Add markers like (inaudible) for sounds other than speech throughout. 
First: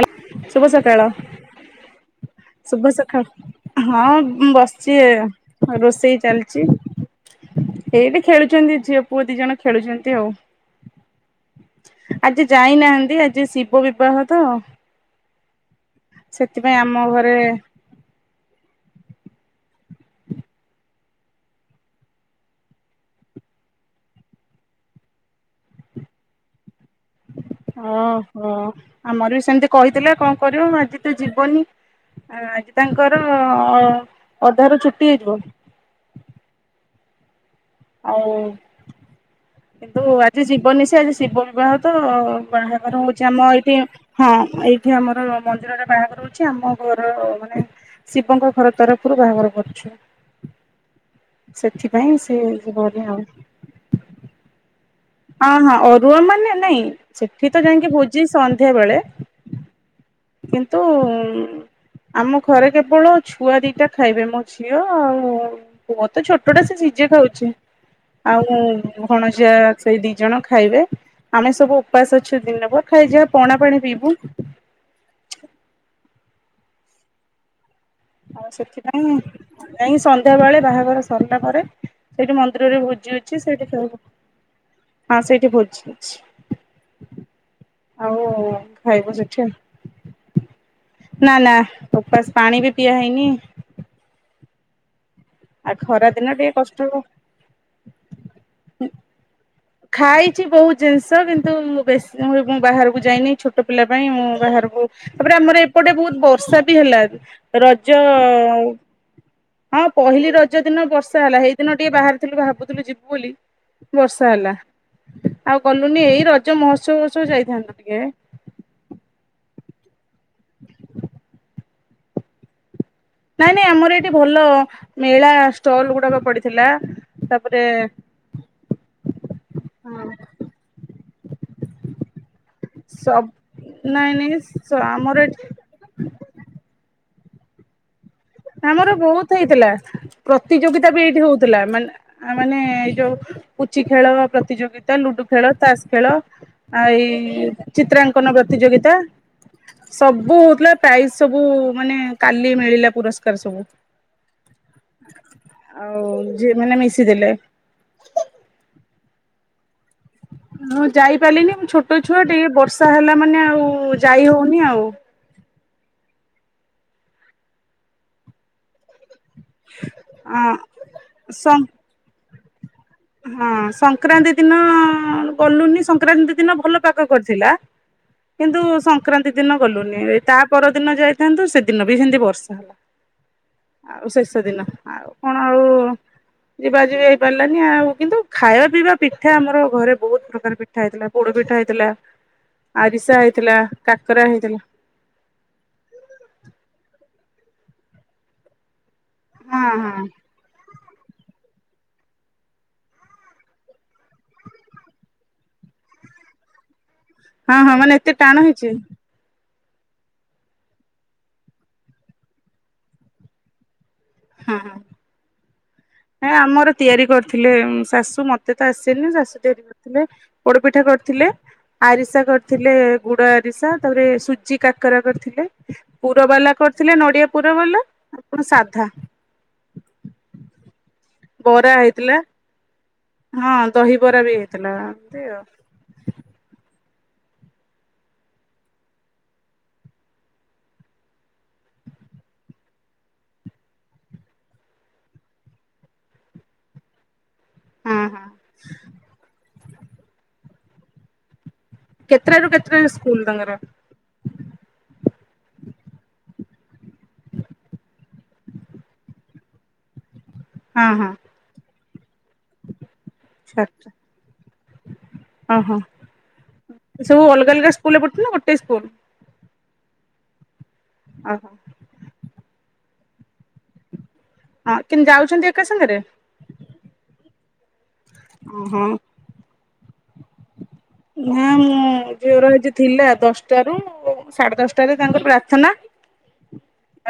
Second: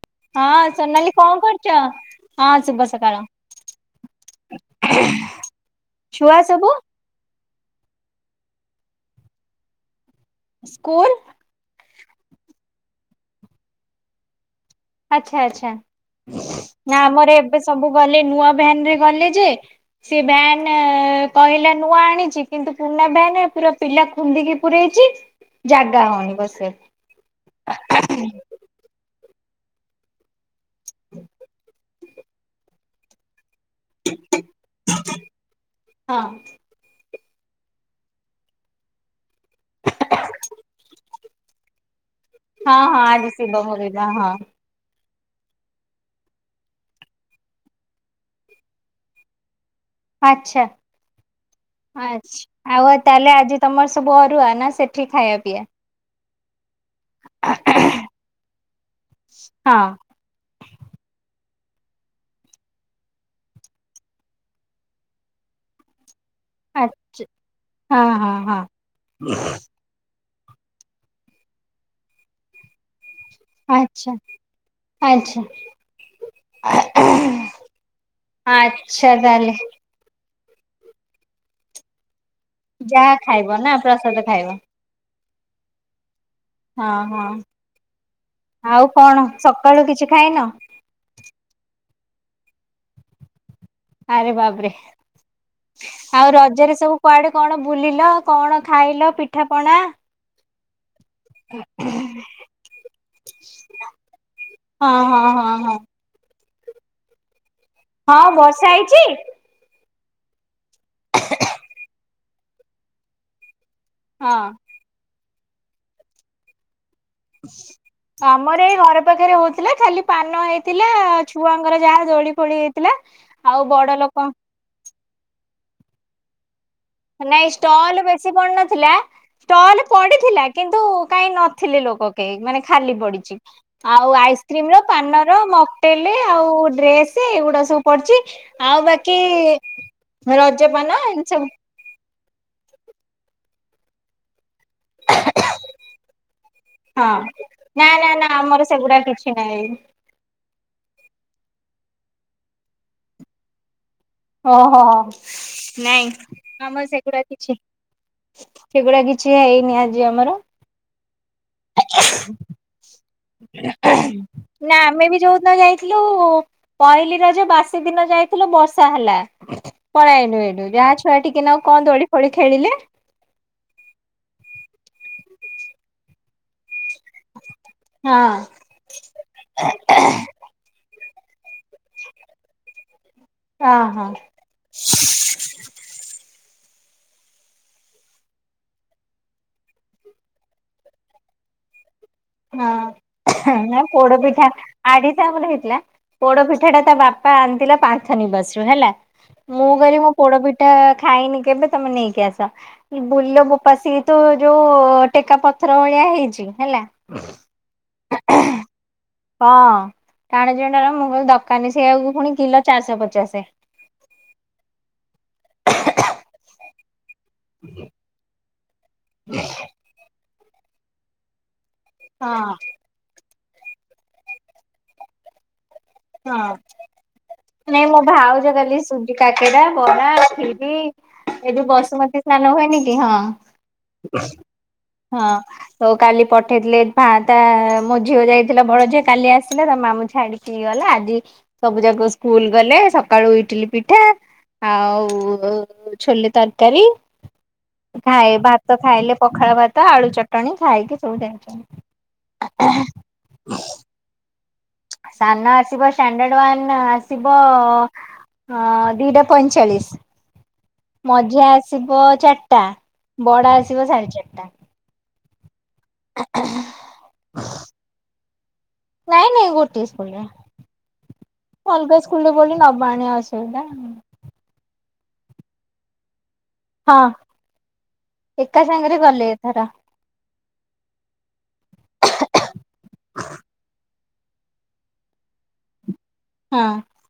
ଲ ହଁ ଶୁଭ ସକାଳ, ସୋନାଲି କଣ କରୁଛ? ଶୁଭ ସକାଳ, ହଁ ମୁଁ ବସିଛି ରୋଷେଇ ଛୁଆ ଚାଲିଛି। ସବୁ ଏଇଟି ଖେଳୁଛନ୍ତି ଝିଅ ପୁଅ ଦି ଜଣ ଖେଳୁଛନ୍ତି ଆଉ। ସ୍କୁଲ? ଆଜି ଯାଇନାହାନ୍ତି ଆଜି ଶିବ ବିବାହ ତ। ଆଚ୍ଛା ଆଚ୍ଛା ସେଥିପାଇଁ ଆମ ନା ଆମର ଘରେ ଏବେ ସବୁ ଗଲେ ନୂଆ ବୋନରେ ଗଲେ ଯେ ସେ ଭାନ କହିଲା ନୂଆ ଆଣିଛି କିନ୍ତୁ ପୁରୁଣା ଭ୍ୟାନ ପୁରା ପିଲା ଖୁନ୍ଦିକି ପୁରଇଛି ଜାଗା ହଉନ ବସିଆକୁ। ଓହୋ ଆମର ବି ସେ ସେମିତି କହିଥିଲା କଣ କରିବ ଆଜି ତ ଯିବନି ଆଜି ତାଙ୍କର ହଁ ଅଧ ର ଛୁଟି ହେଇଯିବ। ହଁ ଆଉ କିନ୍ତୁ ଆଜି ଜୀବନିଶ ଆଜି ଶିବ ବିବାହ ତ ହଁ ହଁ ବାହାଘର ହଉଛି ଆଜି ଆମ ଶିବ ଏଇଠି ଭୋଗିବା ହଁ ଏଇଠି ଆମର ଆ ମନ୍ଦିରରେ ବାହାଘର ହଉଛି ଆମ ଘର ମାନେ ଶିବଙ୍କ ଘର ତରଫରୁ ବାହାଘର କରୁ। ଆଛା ସେଥିପାଇଁ ସେ ଆଛା ଆଉ ଯିବନି ତାହେଲେ ଆଜି ତମର ସବୁ ଅରୁଆ ନା? ସେଠି ଖାଇବା ହଁ ପିଇବା? ହଁ ଅରୁଆ ମାନେ ନାଇଁ ସେଠି ତ ଯାଇକି ଭୋଜି ସନ୍ଧ୍ୟା ବେଳେ ହଁ କିନ୍ତୁ ଆମ ଘରେ କେବଳ ଛୁଆ ଦିଟା ଖାଇବେ ମୋ ଝିଅ ଆଉ ତ ଛୋଟଟା ସେ ସିଝେ ଆଚ୍ଛା ଖାଉଛି ହଁ ହଁ ହଁ ଆଉ ଭଣଯା ଦି ଜଣ ଖାଇବେ ଆମେ ସବୁ ଉପାସ ଅଛୁ ଦିନ ପ ଖାଇଯା ଆଚ୍ଛା ଆଚ୍ଛା। (inaudible) ଆଚ୍ଛା ତାହାଲେ ନ୍ଧ୍ୟାବେଳେ ବାହାଘର ସରିଲା ପରେ ସେଇଠି ମନ୍ଦିରରେ ଭୋଜି ଯାହା ଅଛି ଖାଇବ ସେଇଠି ନା ଖାଇବୁ ପ୍ରସାଦ ଖାଇବ? ହଁ ସେଇଠି ଭୋଜି ଅଛି। ହଁ, ହଁ ଆଉ ଆଉ ଖାଇବୁ କଣ ସେଠି ଆଉ ସକାଳୁ କିଛି ଖାଇନ? ଓପାସ ପାଣି ବି ପିଆ ହେଇନି ଆରେ ବାବରେ ଆଉ ଖରା ଆଉ ଦିନ ଟିକେ ରଜରେ କଷ୍ଟ ସବୁ ହବ କୁଆଡେ, କଣ ବୁଲିଲ, କଣ ଖାଇଲ, ପିଠା ପଣା? ଖାଇଛି ବହୁତ ଜିନିଷ କିନ୍ତୁ ବେଶୀ ମୁଁ ବାହାରକୁ ଯାଇନି। ଛୋଟ ପିଲା ପାଇଁ ମୁଁ ବାହାରକୁ ହଁ ହଁ ତାପରେ ହଁ ଆମର ହଁ ଏପଟେ ବହୁତ ବର୍ଷା ବି ହେଲା ରଜ ହଁ ବର୍ଷା ହେଇଛି? ହଁ ପହିଲି ରଜ ଦିନ ବର୍ଷା ହେଲା ହେଇଦିନ ଟିକେ ବାହାରିଥିଲୁ ଭାବୁଥିଲୁ ଯିବୁ ବୋଲି ବର୍ଷା ହଁ। ହେଲା ଆଉ ଗଲୁନି ଏଇ ରଜ ମହୋତ୍ସବ ଫୋତ୍ସବ ଯାଇଥାନ୍ତୁ ଟିକେ ଆମର ଏଇ ଘର ପାଖରେ ହଉ ଥିଲା ଖାଲି ପାନ ହେଇଥିଲା ଛୁଆଙ୍କର ଯାହା ଦୋଳି ଫୋଳି ହେଇଥିଲା। ନାଇଁ ଆଉ ନାଇଁ ବଡ ଆମର ଏଠି ଲୋକଙ୍କ ଭଲ ମେଳା ଷ୍ଟଲ ଗୁଡାକ ପଡିଥିଲା। ନାଇଁ ତାପରେ ଷ୍ଟଲ ବେଶୀ ପଡିନଥିଲା। ଷ୍ଟଲ ପଡିଥିଲା କିନ୍ତୁ କାଇହିଁ ନଥିଲି ଲୋକ କେହି ମାନେ ଖାଲି ସବ ପଡିଛି। ଆଉ ନାଇଁ ନାଇଁ ଆଇସ୍କ୍ରିମର, ଆମର ପାନର, ଏଠି ମକଟେଲ, ଆଉ ଡ୍ରେସ୍ ନ୍ତି ସେ ଏଗୁଡା ସବୁ ପଡିଛି। ଆମର ବହୁତ ହେଇଥିଲା ପ୍ରତିଯୋଗିତା ରଜପାନ ବି ଏଇଠି ଏମିତି ସବୁ ହଉଥିଲା ମାନେ ପିଲାମାନେ, ଏଇ ଯୋଉ ପୁଚି ଖେଳ ର ପ୍ରତିଯୋଗିତା, ଲୁଡୁ ଖେଳ, ତାସ ଖେଳ, ଆ, ହଁ ଏଇ ନା ନା ଚିତ୍ରାଙ୍କନ ନା ଆମର ପ୍ରତିଯୋଗିତା, ସେଗୁଡା କିଛି ନାହିଁ ସବୁ ହଉଥିଲା ପ୍ରାଇଜ ସବୁ ମାନେ, କାଲି ମିଳିଲା ପୁରସ୍କା । କରେସବୁ ଓହୋହୋ, ନାଇଁ, ଯିଏ ମାନେ ଆମର ସେଗୁଡା ମିଶିଥିଲେ କିଛି, ସେଗୁଡା କିଛି ସେଇ ନିଆଜ ମୁଁ ଯାଇପାରିଲିନି, ମୁଁ ଛୋଟ ଛୁଆ, ଟିକେ ବର୍ଷା ହେଲା ମାନେ ଆଉ (inaudible) ଯାଇ ହଉନି ନା, ଆଉ ଆମେ ବି ଯଉ ଦୀନ ଯାଇଥିଲୁ ଲୁ, ପହିଲି ରଜ ବାସି ଦିନ ଯାଇଥିଲୁ, ବର୍ଷା ହେଲା । ପଳେଇ ଆଇଲୁ ଅଁ ଏଠୁ ଗାଁ ଛୁଆ ଟିକେ, ସଂ କଣ ଦୋଳି ଦୋଳି ଖେଳିଲେ ହଁ, ସଂକ୍ରାନ୍ତି ଦିନ ଗଲୁନି, ସଂକ୍ରାନ୍ତି ଦିନ ଭଲ ପାଗ କରିଥିଲା । ହଁ। କିନ୍ତୁ, ସଂକ୍ରାନ୍ତି ଦିନ ଗଲୁନି, ତା ପରଦିନ ଯାଇ (unintelligible) ସେ ଦିନ ବି ସେମତି ବର୍ଷା ଓହୋ ଆଉ ହଁ ଶେଷ ଦିନ ଆଉ କଣ ଆଉ ଯିବା ଯିବି ହେଇ ପାରିଲାନି ଆଉ କିନ୍ତୁ ଖାଇବା ପିଇବା ପିଠା ଆମର ଘରେ ବହୁତ ପ୍ରକାର ପିଠା ହେଇଥିଲା ପୋଡ ପିଠା ହେଇଥିଲା ଆରିସା ହଁ ହେଇଥିଲା ନା କାକରା ପୋଡପିଠା ହେଇଥିଲା ଆରିସା ଆମ ହେଥିଲା ପୋଡପିଠାଟା ତା ବାପା ବାପା ଆଣିଥିଲା ପାନ୍ଥ ନିବାସରୁ ହେଲା ହଁ ମୁଁ ଗରି ହଁ ମୋ ପୋଡପି ଟ ଖାଇନି କେବେ ତମେ ନେଇକି ଆସ ବୁଲ ବୋପା ସେତୋ ଯୋଉ ଟେକା ପଥର ଭଳିଆ ହେଇଛି ହେଲା। ହଁ ହଁ ମାନେ ଏତେ ଟାଣ ହେଇଛି? ହଁ ଟାଣଜଣ୍ଡ ର ମୁଁ କଲି ଦୋକାନୀ ସେ ଆକୁ ପୁଣି କିଲୋ ଚାରିଶ ପଚାଶେ। ହୁଁ ହଁ। ହେ ଆମର ତିଆରି କରିଥିଲେ ଶାଶୁ ମ ତ ଆସନି ଶାଶୁ ତିଆରୀ କରିଥିଲେ। ପୋଡ ପିଠା କରିଥିଲେ। ଆରିସା ହଁ। କରିଥିଲେ ଗୁଡ ା ତାପରେ ସୁଜି କାକରା କରିଥିଲେ। ପୁର ହଁ ବାଲା କରିଥିଲେ ନଡିଆ ପୁର ବାଲା ନାଇଁ ମୋ ଆପଣ ଭାଉଯ କଲି ସାଧା ଶୁିଜି କାକେରା ବରା ଖିରି ଏ ଯୋଉ ବରା ହେଇଥିଲା। ବସୁମତୀ ସ୍ନାନ ହୁଏନି କି? କି ହଁ ଦହିବରା ବି ହେଇଥିଲା ଏମତି ଆଉ ହଁ ତ କାଲି ପଠେଇଥିଲେ ମାଁ ତା ମୋ ଝିଅ ଯାଇଥିଲା ବଡ ଝିଅ କାଲି ଆସିଲ ତ ମାମୁଁ ଛାଡିକି ହେ ଗଲା ଆଜି ସବୁ ଯାକ ସ୍କୁଲ ଗଲେ ସକାଳୁ ଇଟିଲି ପିଠା ଆଉ ଛୋଲେ ତରକାରୀ ହଁ ହଁ। ଭାଇ ଭାତ ଖାଇଲେ ପଖାଳ ଭାତ ତ ଆଳୁ ଚଟଣି ଖାଇକି ସବୁ ଯାଇଛନ୍ତି। କେତେଟ ରାରୁ କେତେଟ ସ୍କୁଲ ତାଙ୍କର? ସାନ ଆସିବ ଷ୍ଟାଣ୍ଡାର୍ଡ ୱନ୍ ଆସିବ ଅ ଦିଟା ପଇଁଚାଳିଶ। ହଁ ହଁ ମଝିଆ ଆସିବ ଚାରଟା ବଡା ଆସିବ ସାଢେ ଚାରିଟା। ଓ ହଁ ସବୁ ଅଲଗା ଅଲଗା ସ୍କୁଲରେ ପଠୁଛନ୍ତି ନା ସ୍କୁଲ ନାଇଁ ନାଇଁ ଗୋ ଟେଷ୍ଟ ବଢିଆ ଓହୋ ଅଲଗା ସ୍କୁଲରେ ବୋଲି ନବାଣଣିଆ ଅସୁ ଶୋଇଲାଣି ହଁ କିନ୍ତୁ ଯାଉଛନ୍ତି ଏକା ସାଙ୍ଗରେ ହଁ ଏକା ଓହୋ। ସାଙ୍ଗରେ ଗଲେ ଏଥର। ନା ମୁଁ ଝିଅର ଝିଅର ଆଜି ଥିଲା ଦଶଟାରୁ ସାଢେ ଦଶଟାରେ ତାଙ୍କର ପ୍ରାର୍ଥନା ହଁ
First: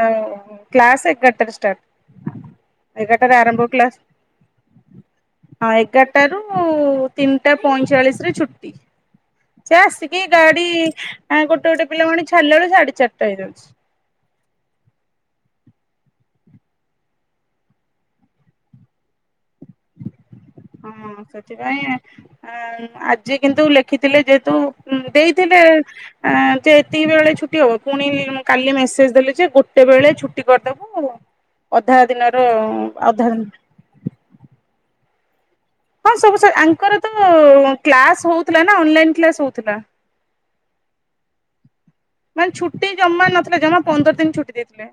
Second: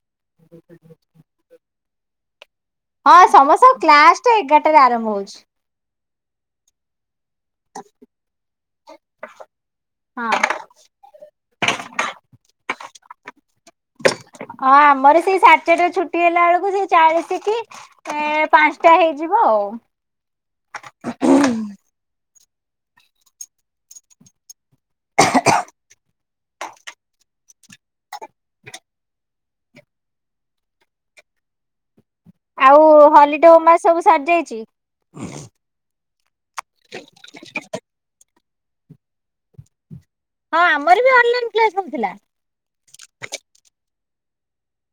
ଆଉ କ୍ଲାସ୍ ଏଗାଟାରେ ଷ୍ଟାଟ। ହଁ ସମସ୍ତ କ୍ଲାସ୍ ଟା ଏଗାରଟାରେ ଆରମ୍ଭ ହଉଛି। ଟାରୁ ଉ ତିନିଟା ପଇଁଚାଳିଶରେ ଛୁ ସେ ଆସିକି ହଁ ଗାଡ଼ି ଆ ଗୋଟେ ଗୋଟେ ଗୋଟେ ପିଲା ଙ୍କୁ ଆଣିକି ଛାଡିଲା ଏଳୁକୁ ସାଢେ ଚାରିଟା ହେଇଯାଉଛି। ହଁ ଆମର ସେଇ ସାଡ଼େ ଚାରିଟା ଛୁଟି ହେଲା ବେଳକୁ ସେଇ ଚାଳିଶି କି ପାଞ୍ଚଟା ହେଇଯିବ ଆଉ। ହଁ ସେଥିପାଇଁ ଆ ଆଜି କିନ୍ତୁ ଲେଖିଥିଲେ ଯେହେତୁ ଦେଇଥିଲେ ଆଁ ଯେ ଏତିକି ବେଳେ ଛୁଟି ପୁଣି କାଲି ମେସେଞ୍ଜ ଦେଲି ଯେ ଗୋଟେ ଏତେବେଳେ ଛୁଟି କରିଦେବୁ ଅ ଆଉ ହଲିଡେ ଉମା ସବୁ ସାରଯାଇଛି। (inaudible) ହଁ ସବୁ ସ ଆଙ୍କର ତ କ୍ଲାସ୍ ହଉ ଥିଲାନା ଅନଲାଇନ୍ କ୍ଲାସ୍ ହଉଥିଲା। ହଁ ଆମର ବି ଅନଲାଇନ୍ କ୍ଲାସ୍ ହଉଥିଲା। ମାନେ ଛୁଟି ଜମା ନଥିଲା ଜମା ପନ୍ଦର ଦିନି ଛୁଟି ଦେଇଥିଲେ।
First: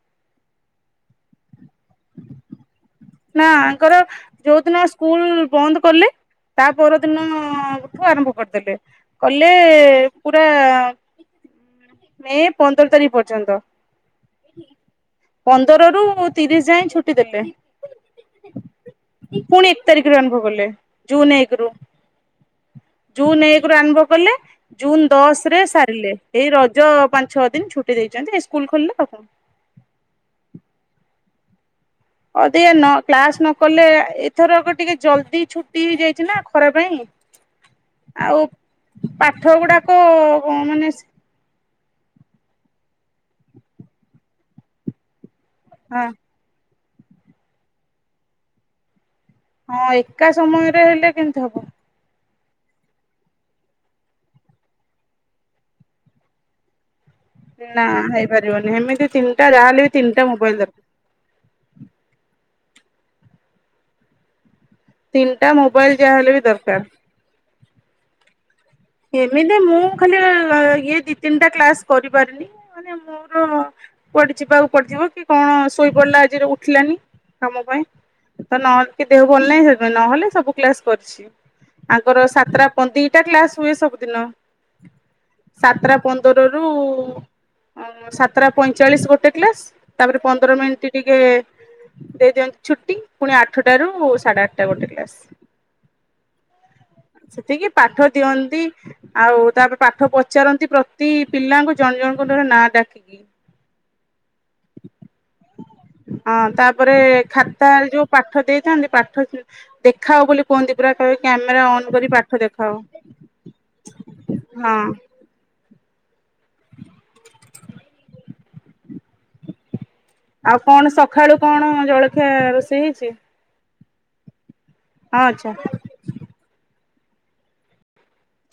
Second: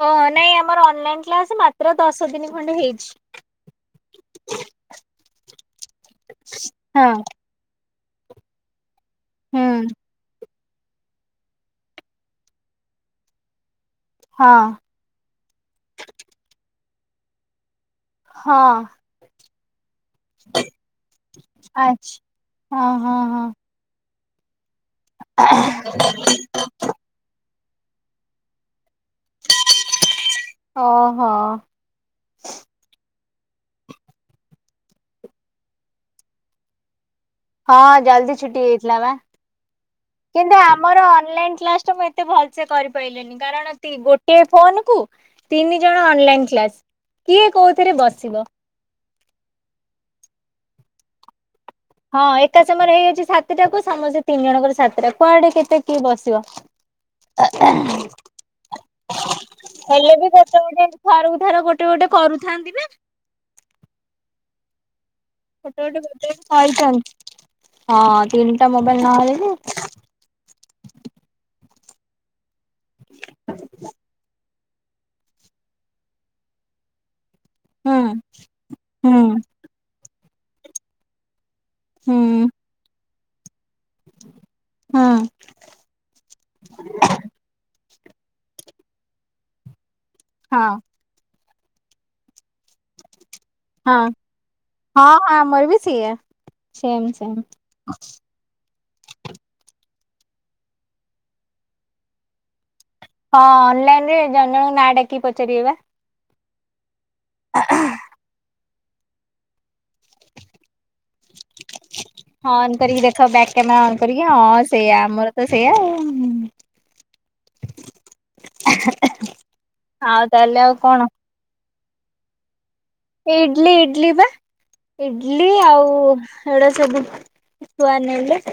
ହଁ ନାଇଁ ଆମର ଅନଲାଇନ୍ କ୍ଲାସ ମାତ୍ର ଦଶ ଦିନ ଖଣ୍ଡେ ହେଇ ନା ଆଙ୍କର ଯୋଉଦିନ ସ୍କୁଲ୍ ବନ୍ଦ କଲେ ତା ହଁ ପରଦିନ ଠୁ ଆରମ୍ଭ କରିଦେଲେ। କଲେ ହୁଁ ପୁରା ମେ ପନ୍ଦର ତାରିଖ ପର୍ଯ୍ୟନ୍ତ। ହଁ ପନ୍ଦର ରୁ ତିରିଶି ଯାଏଁ ଛୁ ଛୁଟି ଦେଲେ। ହଁ ପୁଣି ଏକ ତାରିଖରୁ ଆରମ୍ଭ କଲେ ଜୁନ୍ ଏକ ରୁ ଆଚ୍ଛା। ହଁ ହଁ ହଁ ଜୁନ୍ ଏକ ରୁ ଆରମ୍ଭ ଗଲେ ଜୁନ୍ ଦଶ୍ ରେ ସାରିଲେ ଏଇ ରଜ ପାଞ୍ଚ ଛ ଦିନ୍ ଛୁଟି ଦେଇଛନ୍ତି ଏଇ ସ୍କୁଲ୍ ଖୋଲିଲେତ ଅ। ହଁ। (inaudible) କ୍ଲାସ ନ କଲେ ଏଥରକ ଟିକେ ଜଲଦି ଛୁଟି ହେଇଯାଇଛି ନା ଖରା ପାଇଁ ହଁ ଜଲଦି ଆଉ ଛୁଟି ହେଇଥିଲା ବା ପାଠ ଗୁଡାକ କିନ୍ତୁ ମାନେ ଆମର ଅନଲାଇନ କ୍ଲାସ ତ ମୁ ଏତେ ଭଲ ସେେ କରିପାରନି କାରଣ ଗୋଟେ ଫୋନ କୁ ତିନି ହଁ ଜଣ ଅନଲାଇନ୍ କ୍ଲାସ୍। କିଏ କୋଉଥିରେ ବସିବ ହଁ ଏକା ସମୟରେ ହେଲେ କେମତି ହବ ହଁ ଏକା ସମୟରେ ହେଇଯାଉଛି ସାତଟା କୁ ସମସ୍ତେ ତିନି ଜଣଙ୍କର ସାତଟା କୁଆଡେ କେତେ କିଏ ବସିବ। ନା ହେଇପାରିବନି ଏମିତି ତିନିଟା ଯାହାହେଲେ ହେଲେ ତିନିଟା ବି ମୋବାଇଲ ଗୋଟେ ଦରକାର। ଗୋଟେ ଥରକୁ ଥର ଗୋଟେ ଗୋଟେ କରୁଛି। (unintelligible) ତିନିଟା ମୋବାଇଲ ଯାହାହେଲେ ବି ଗୋଟେ ଦରକାର। କରିଛନ୍ତି ହଁ ତିନି ଏମିତି ମୁଁ ଖାଲି ଇଏ ଦି ତିନିଟା କ୍ଲାସ କରିପାରିନି ମାନେ ମୋର ପଡିଛି ବା ପଡିଯିବ କି କଣ ଶୋଇ ପଡିଲା ଆଜିରେ ଉଠିଲାନି କାମ ପାଇଁ ହୁଁ ତ ନହେଲେ କି ହୁଁ ଦେହ ଭଲ ନାହିଁ ସେଥିପାଇଁ ନହେଲେ ସବୁ କ୍ଲାସ କରିଛି। ହୁଁ ତାଙ୍କର ସାତଟା ପନ୍ଦି କ୍ଲାସ ହୁଏ ସବୁ ଦିନ ହୁଁ ହଁ ସାତଟା ପନ୍ଦର ରୁ ହଁ ମୋ ସାତଟା ପଇଁଚାଳିଶ ଗୋଟେ କ୍ଲାସ୍। ତାପରେ ପନ୍ଦର ହଁ ମିନିଟ୍ ଟିକେ ଦେଇଦିଅନ୍ତି ଛୁଟି। ପୁଣି ଆଠଟାରୁ ହଁ ସାଢ଼େ ଆଠଟା ଗୋଟେ ହଁ କ୍ଲାସ୍। ଆମର ବି ସେଇଆ ସେମ୍ ସେମ୍। ସେତିକି ପାଠ ଦିଅନ୍ତି। ଆଉ ତାପରେ ପାଠ ପଚାରନ୍ତି ପ୍ରତି ପିଲାଙ୍କୁ ଜଣ ଜଣଙ୍କୁ ଧରି ନାଁ ଡା ହଁ ଅନଲାଇନ୍ ରେ ଜଣ ଜଣ ନାଁ ଡ଼ାକିକି ପଚାରିବେ ବା। ହଁ ତାପରେ ଖାାତାରେ ଯୋଉ ପାଠ ଦେଇଥାନ୍ତି ପାଠ ସି ଅନ୍ କରି ପାଠ ଦେଖାଅ ଅନ୍ ହଁ। କରିକି ଦେଖାଅ ବ୍ୟାକ୍ କ୍ୟାମେରା ଅନ୍ କରିକି, ହଁ ସେଇୟା ଆମର ତ ସେଇୟା। ଉଁ, ହୁଁ, ହୁଁ। ଆଉ କଣ ସଖାଳୁ କଣ ଜଳଖିଆ ରୋଷେଇ ହେଇ ଇଡଲି ଇ ଟ୍ଲି ପା। ହଁ ଇଡଲି ଆଚ୍ଛା। ଆଉ ଏଉଡା ସବୁ ଛୁଆ ନେଲେ।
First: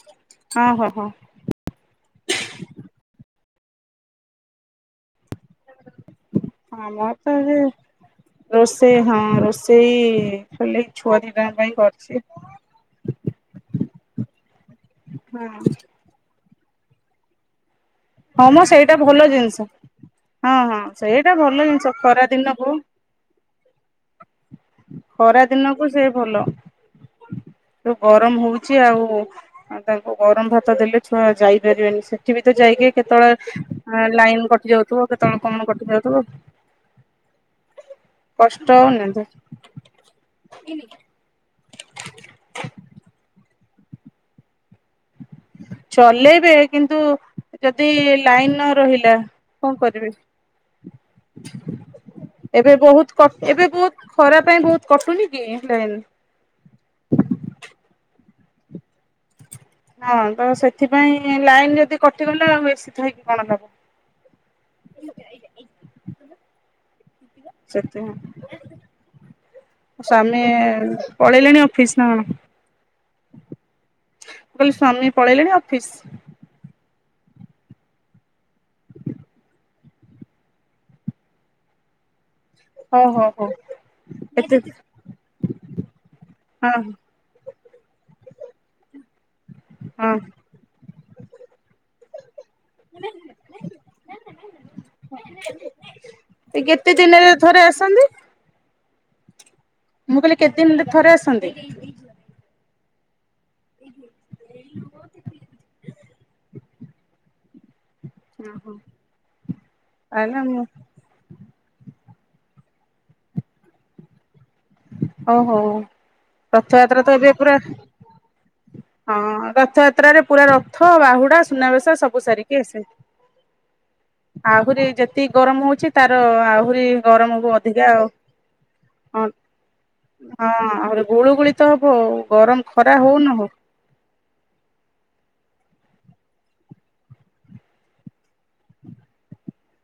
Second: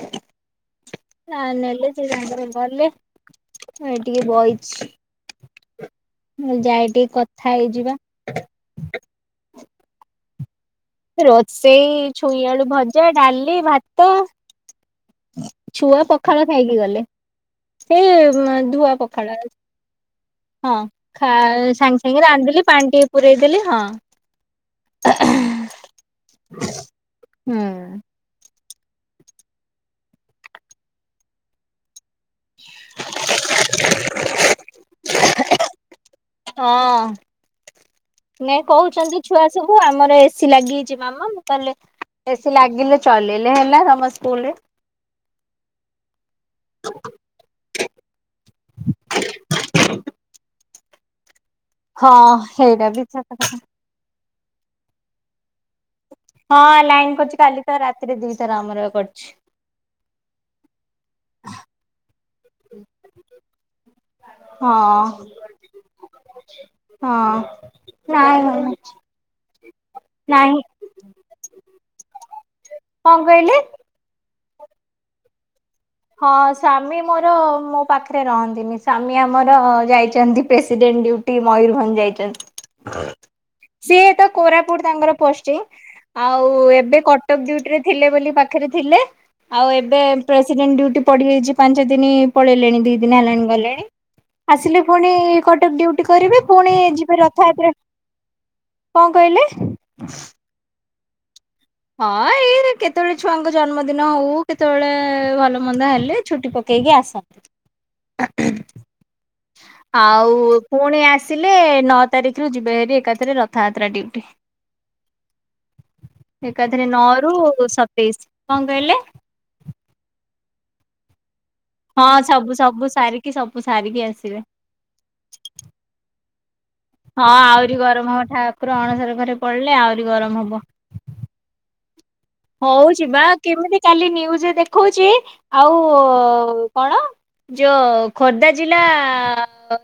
ଓହୋ। ନା ନେଲେ ଯେ ତାଙ୍କର ଗଲେ। ଏଇ ଟିକିଏ ବଇଛି। ମୁଁ ଯାଏ ହଁ ଟିକେ ମୋର ତ କଥା ଏବେ ହେଇଯିବା। ରୋଷେଇ ହଁ ରୋଷେଇ ଖାଲି ଛୁଆ ଦିଟାଙ୍କ ପାଇଁ ରୋଷେଇ କରିଛି। ଛୁଇଁଆଳୁ ଭଜା, ଡାଲି, ଭାତ। ହଁ ଛୁଆ ପଖାଳ ଖାଇକି ଗଲେ। ସେଇ ଉଁ, ହଁ ମ ଧୂଆ ସେଇଟା ଭଲ ପଖାଳ, ଜିନିଷ ହଁ ସେଇଟା ଭଲ ଖା-ସାଙ୍ଗେ ଜିନିଷ ସାଙ୍ଗେ ଖରା ରାନ୍ଧିଲି ଦିନକୁ ପାଣି ଟିକେ ପୂରେଇ ଦେଲି। ହଁ। ଖରା ଦିନକୁ ସେ ଭଲ। ହୁଁ ଯୋଉ ଗରମ ହଉ ଛି, ଆଉ ତାଙ୍କୁ ଗରମ ଭାତ ଦେଲେ ଛୁଆ ଯାଇପାରିବେନି ସେ ଏଠି ବି ତ ଯାଇକି କେତେବେଳେ ଏଁ, ଲାଇନ୍ କଟି ଯାଉଥୁବ। କେତେବେଳେ କଣ କଟି ଯାଉଥୁବ। ହଁ ନାଇଁ କଷ୍ଟ କହୁଛନ୍ତି ହଉନି ଛୁଆ ସବୁ ଆମର ଏସିି ଲାଗି ହେଇଛି ମାମା ମୁଁ ତାହେଲେ ଏସିି ଲାଗିଲେ ଚଲେଇଲେ ହେଲା ତମ ସ୍କୁଲରେ। ଚଲେଇ ବେ କିନ୍ତୁ ଯଦି ଲାଇନ ନ ରହିଲା କଣ କରିବେ? ହଁ ଏବେ ସେଇଟା ବି ବହୁତ ସତ କ କଥା। ଏବେ ବହୁତ ଖରା ପାଇଁ ବହୁତ କଟୁନି କି ଲାଇନ। ହଁ ଲାଇନ୍ କଟୁଛି। କାଲି ତ ରାତିରେ ଦି ଥର ଆମର କଟିଛି। ହଁ ତ ସେ ସେଥିପାଇଁ ଲାଇନ ଯଦି କଟିଗଲେ ଆଉ ଏସି ଥାଇକି କଣ ଲାଭ ହଁ ହଁ ସେଥିପାଇଁ ନାଇଁ ନାଇଁ ସ୍ୱାମୀ ନାହିଁ। ପଳେଇଲେଣି ଅଫିସ ନା କଣ? କଣ କହିଲେ? ମୁଁ କହିଲି ସ୍ୱାମୀ ପଳେଇଲେଣି ଅ ହଁ ସ୍ୱାମୀ ମୋର ମୋ ପାଖରେ ରହନ୍ତିନି। ସ୍ୱାମୀ ଆମର ଯାଇଚନ୍ତି ପ୍ରେସିଡେଣ୍ଟ ଡ୍ୟୁଟି ମୟୁରଭଞ୍ଜ ଯାଇଚନ୍ତି। ହଉ ହଉ ହଉ ସିଏ ତ ଏତେ କୋରାପୁଟ ତାଙ୍କର ପୋଷ୍ଟିଙ୍ଗ ଆଉ ହଁ ଏବେ କଟକ ଡ୍ୟୁଟି ରେ ଥିଲେ ବୋଲି ପା ପାଖରେ ଥିଲେ ଆଉ ଏବେ ହଁ ପ୍ରେସ୍ ଡେଣ୍ଟ ଡ୍ୟୁଟି ପଡିଯାଇଚି ପାଞ୍ଚ ଦିନି ପଳେଇଲେଣି ଦି ଦିନ ହେଲାଣି ଗଲେଣି। ଆସିଲେ ପୁଣି କଟକ ଡ୍ୟୁଟି କରିବେ ଏ ପୁଣି କେତେ ଯିବେ ଦିନରେ ଥରେ ରଥଯାତ୍ରା। ଆସନ୍ତି? କଣ କହିଲେ? ମୁଁ କହିଲି କେତ୍ ଦିନରେ ଥରେ ଆସନ୍ତି? ହଁ ଏଇ ରେ କେତେବେଳେ ଛୁଆଙ୍କ ଜନ୍ମଦିନ ହଉ କେତେବେଳେ ଭଲ ମନ୍ଦ ହେଲେ ଛୁଟି ପକା ପକେଇକି ଆସନ୍ତି। ତାହେଲେ ଆଉ ମୁଁ ପୁଣି ଆସିଲେ ନଅ ତାରିଖରୁ ଯିବେ ହେରି ଏକାଥରେ ରଥଯାତ୍ରା ଡ୍ୟୁଟି। ଓହୋ ଏକାଥରେ ରଥଯାତ୍ରା ନଅ ତ ଏବେ ରୁ ପୁରା ସତେଇଶ କଣ କହିଲେ? ହଁ ରଥଯାତ୍ରାରେ ପୁରା ରଥ ବାହୁଡା ଶ ସୁନାବେଶ ହଁ ସବୁ ସାରିକି ଆସେ। ସବୁ ସାରିକି ସବୁ ସାରିକି ଆସିବେ। ଆହୁରି ଯେତିକି ଗରମ ହଉଚି ତାର ଅ ଆହୁ ହଁ ଆହୁରି ଗରମ ହବ ଠାକୁର ଅଣସର ଘରେ ହଁ ପଡିଲେ ଆହୁରି ଗରମ ଅଁ ଆହୁରି ଗୁଳୁଗୁଳି ତ ତ ଭୋଉ ହଉଚି ବା କେମିତି କାଲି ନିୟୁଜ୍ ରେ ଦେଖଉଚି? ଆଉଉ କଣ ଯୋ ଖୋର୍ଦ୍ଧା ଜିଲ୍ଲାଆ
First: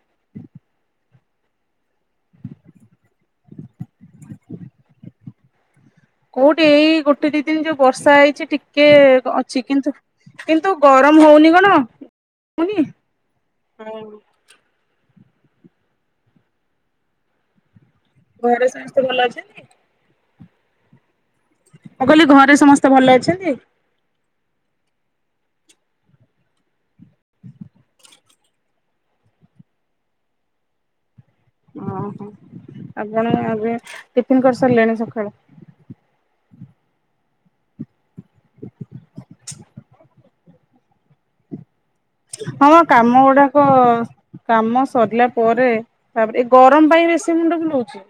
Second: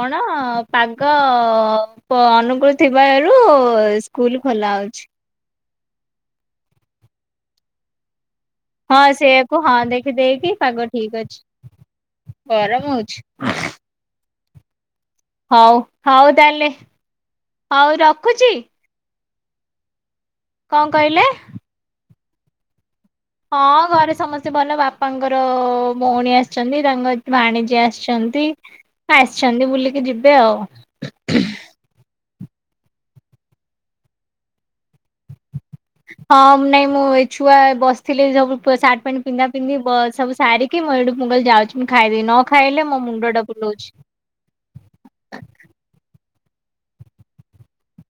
କଣ ପାଗଅ ପ ଅନୁକୂଳୁ ଥିବାରୁ ସ୍କୁଲ ଖୋଲାହୋଉଛି। କୋଉଟି ଏଇ ଗୋଟେ ଦିଇ ଦିନ ଯୋଉ ବର୍ଷା ହେଇଚି ଟିକ କିଏ ହଁ ସେଇଆକୁ ଅଛି ହଁ କିନ୍ତୁ ଦେଖିଦେଇକି କିନ୍ତୁ ପାଗ ଗରମ ଠିକ ଅଛି। ହଉନି କଣ ଗରମ ହଉନି ହଉଛି ହଁ। ହଉ ହଉ ତାହେଲେ। ହଉ ରଖୁଚି। ଘରେ ସମସ୍ତେ ଭଲ ଅଛନ୍ତି କଅଁ କହିଲେ? ମୁଁ କଇଲି ଘରେ ସମସ୍ତେ ଭଲ ଅଛନ୍ତି? ହଁ ଘରେ ସମସ୍ତେ ଭଲ ବାପାଙ୍କର ଙ୍କର ଭଉଣୀ ଆସିଚନ୍ତି। ତାଙ୍କ ଭାଣିଜୀ ଆସିଚନ୍ତି। ଆସଚନ୍ତି ବୁଲିକି ଯିବେ ଆଉ। ଓଁହୋ ଆପଣ ଏବେ ଟିଫନ୍ କରିସାରିଲେଣି ସକାଳୁ? ହଁ ନାଇଁ ମୁଁ ଏ ଛୁଆ ବସିଥିଲେ ସବୁ ପ-ସାର୍ଟ ପ୍ୟାଣ୍ଟ ପିନ୍ଧା ପିନ୍ଧି ଵ ସବୁ ସାରିକି ମୁଁ ଏଇଠୁ ମୁ କଇଲି ଯାଉଚି। ହଁ କାମ ଗୁଡାକ କାମ ସରିଲା ପରେ ତାପରେ ଏ ଗରମ ପାଇଁ ବେଶୀ ମୁଣ୍ଡ ବୁଲୁଛି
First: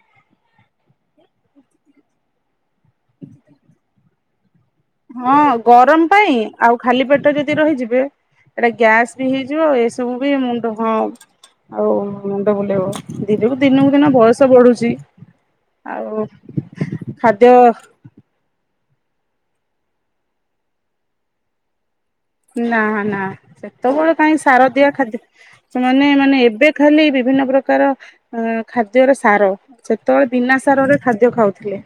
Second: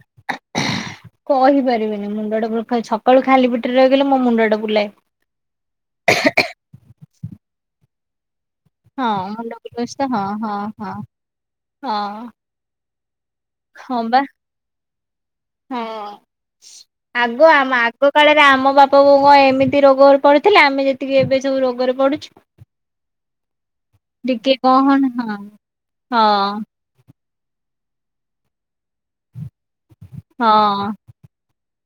କହିପାରିବିନି ମୁଣ୍ଡ ଟା ସକାଳୁ ଖାଲି ପିଟରେ ରହିଗଲେ ମୋ ମୁଣ୍ଡ ଟା ବୁଲାଏ। ହଁ ଗରମ ପାଇଁ ଆଉ ଖାଲି ପେଟ ଯଦି ରହିଯିବେ ଏଇଟା ଗ୍ୟାସ୍ ହଁ ବି ମୁଣ୍ଡ ହେଇଯିବ ଆଉ ବୁଲଉଛି ତ ଏସବୁ ହଁ ବି ମୁଣ୍ଡ ହଁ ଆଉ ହଁ ମୁଣ୍ଡ ବୁଲେଇବ। ଦିନକୁ ଦିନକୁ ହଁ ଦିନ ବା ବୟସ ବଢୁଛି। ହଁ ଆଉ ଆଗ ଖାଦ୍ୟ ଆମ ଆଗ କାଳରେ ଆମ ବାପା କଣ ଏମିତି ରୋଗରେ ପଡୁଥିଲେ ଆମେ ଯେତିକି ଏବେ ସବୁ ରୋଗରେ ପଡୁ ନା ନା ସେତେବେଳେ କାହିଁ ଟିକେ ସାର ଦିଆ କଣ ଖାଦ୍ୟ ହଁ ସେମାନେ ମାନେ ହଁ ଏବେ ଖାଲି ବି ବିଭିନ୍ନ ପ୍ରକାର ଖାଦ୍ୟର ସାର ସେତେବେଳେ ଦନା ହଁ ସାରରେ ଖାଦ୍ୟ ଖାଉଥିଲେ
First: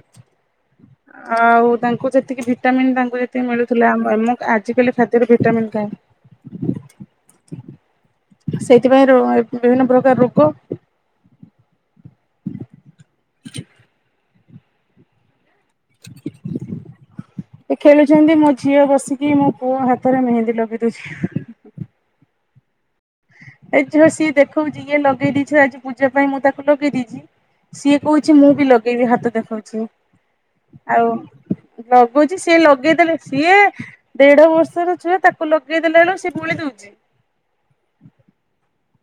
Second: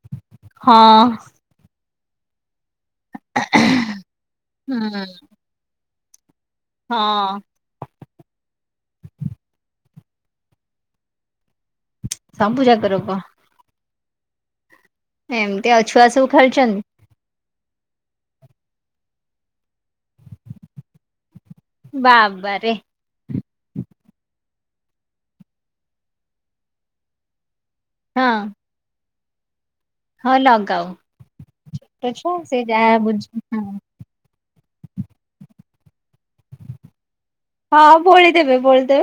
ହଁ ଆଉ ତାଙ୍କୁ ଯେତିକି ଭି ଭିଟାମିନ୍ ତାଙ୍କୁ ଯଦି ମିଳୁଥିଲା ମୁଁ ଆଜିକାଲି ହୁଁ ସେ କାଇଁ ହଁ ସେଇଥିପାଇଁ ବିଭିନ୍ନ ପ୍ରକାର ରୁକୋ ସବୁ ଯାକ ଏମ ନ୍ତି ଅଉ ଛୁଆ ସୁବୁ ଖେଳୁଛନ୍ତି। ଖେଳୁଛନ୍ତି ମୋ ଝିଅ ବସିକି ମୋ ପୁଅ ହାତରେ ମେହେନ୍ଦୀ ଲଗେଇ ଦଉଛି। ବାବାରେ ଏ ଝିଅ ସିଏ ଦେଖାଉଛି ଇଏ ଲଗେଇ ଦେଇଛି ଆଜି ପୂଜା ପାଇଁ ମୁଁ ତାକୁ ଲଗେଇ ଦେଇଛି। ସିଏ ହଁ କହୁଛି ମୁଁ ବି ଲଗେଇବି ଦେଖଉଛି। ହଁ ଲଗାଉ ଆଉ ଆଛା ଲଗଉଛି ସେ ସିଏ ଯାହା ଲଗେଇଦେଲେ ବୁଝ ସିଏ ଦେଢ ବର୍ଷ। (unintelligible) ତାକୁ ଲଗେଇ ଦେଲେ (unintelligible) ହଁ ବୋଳି (unintelligible) ବୋଳିଦେବେ।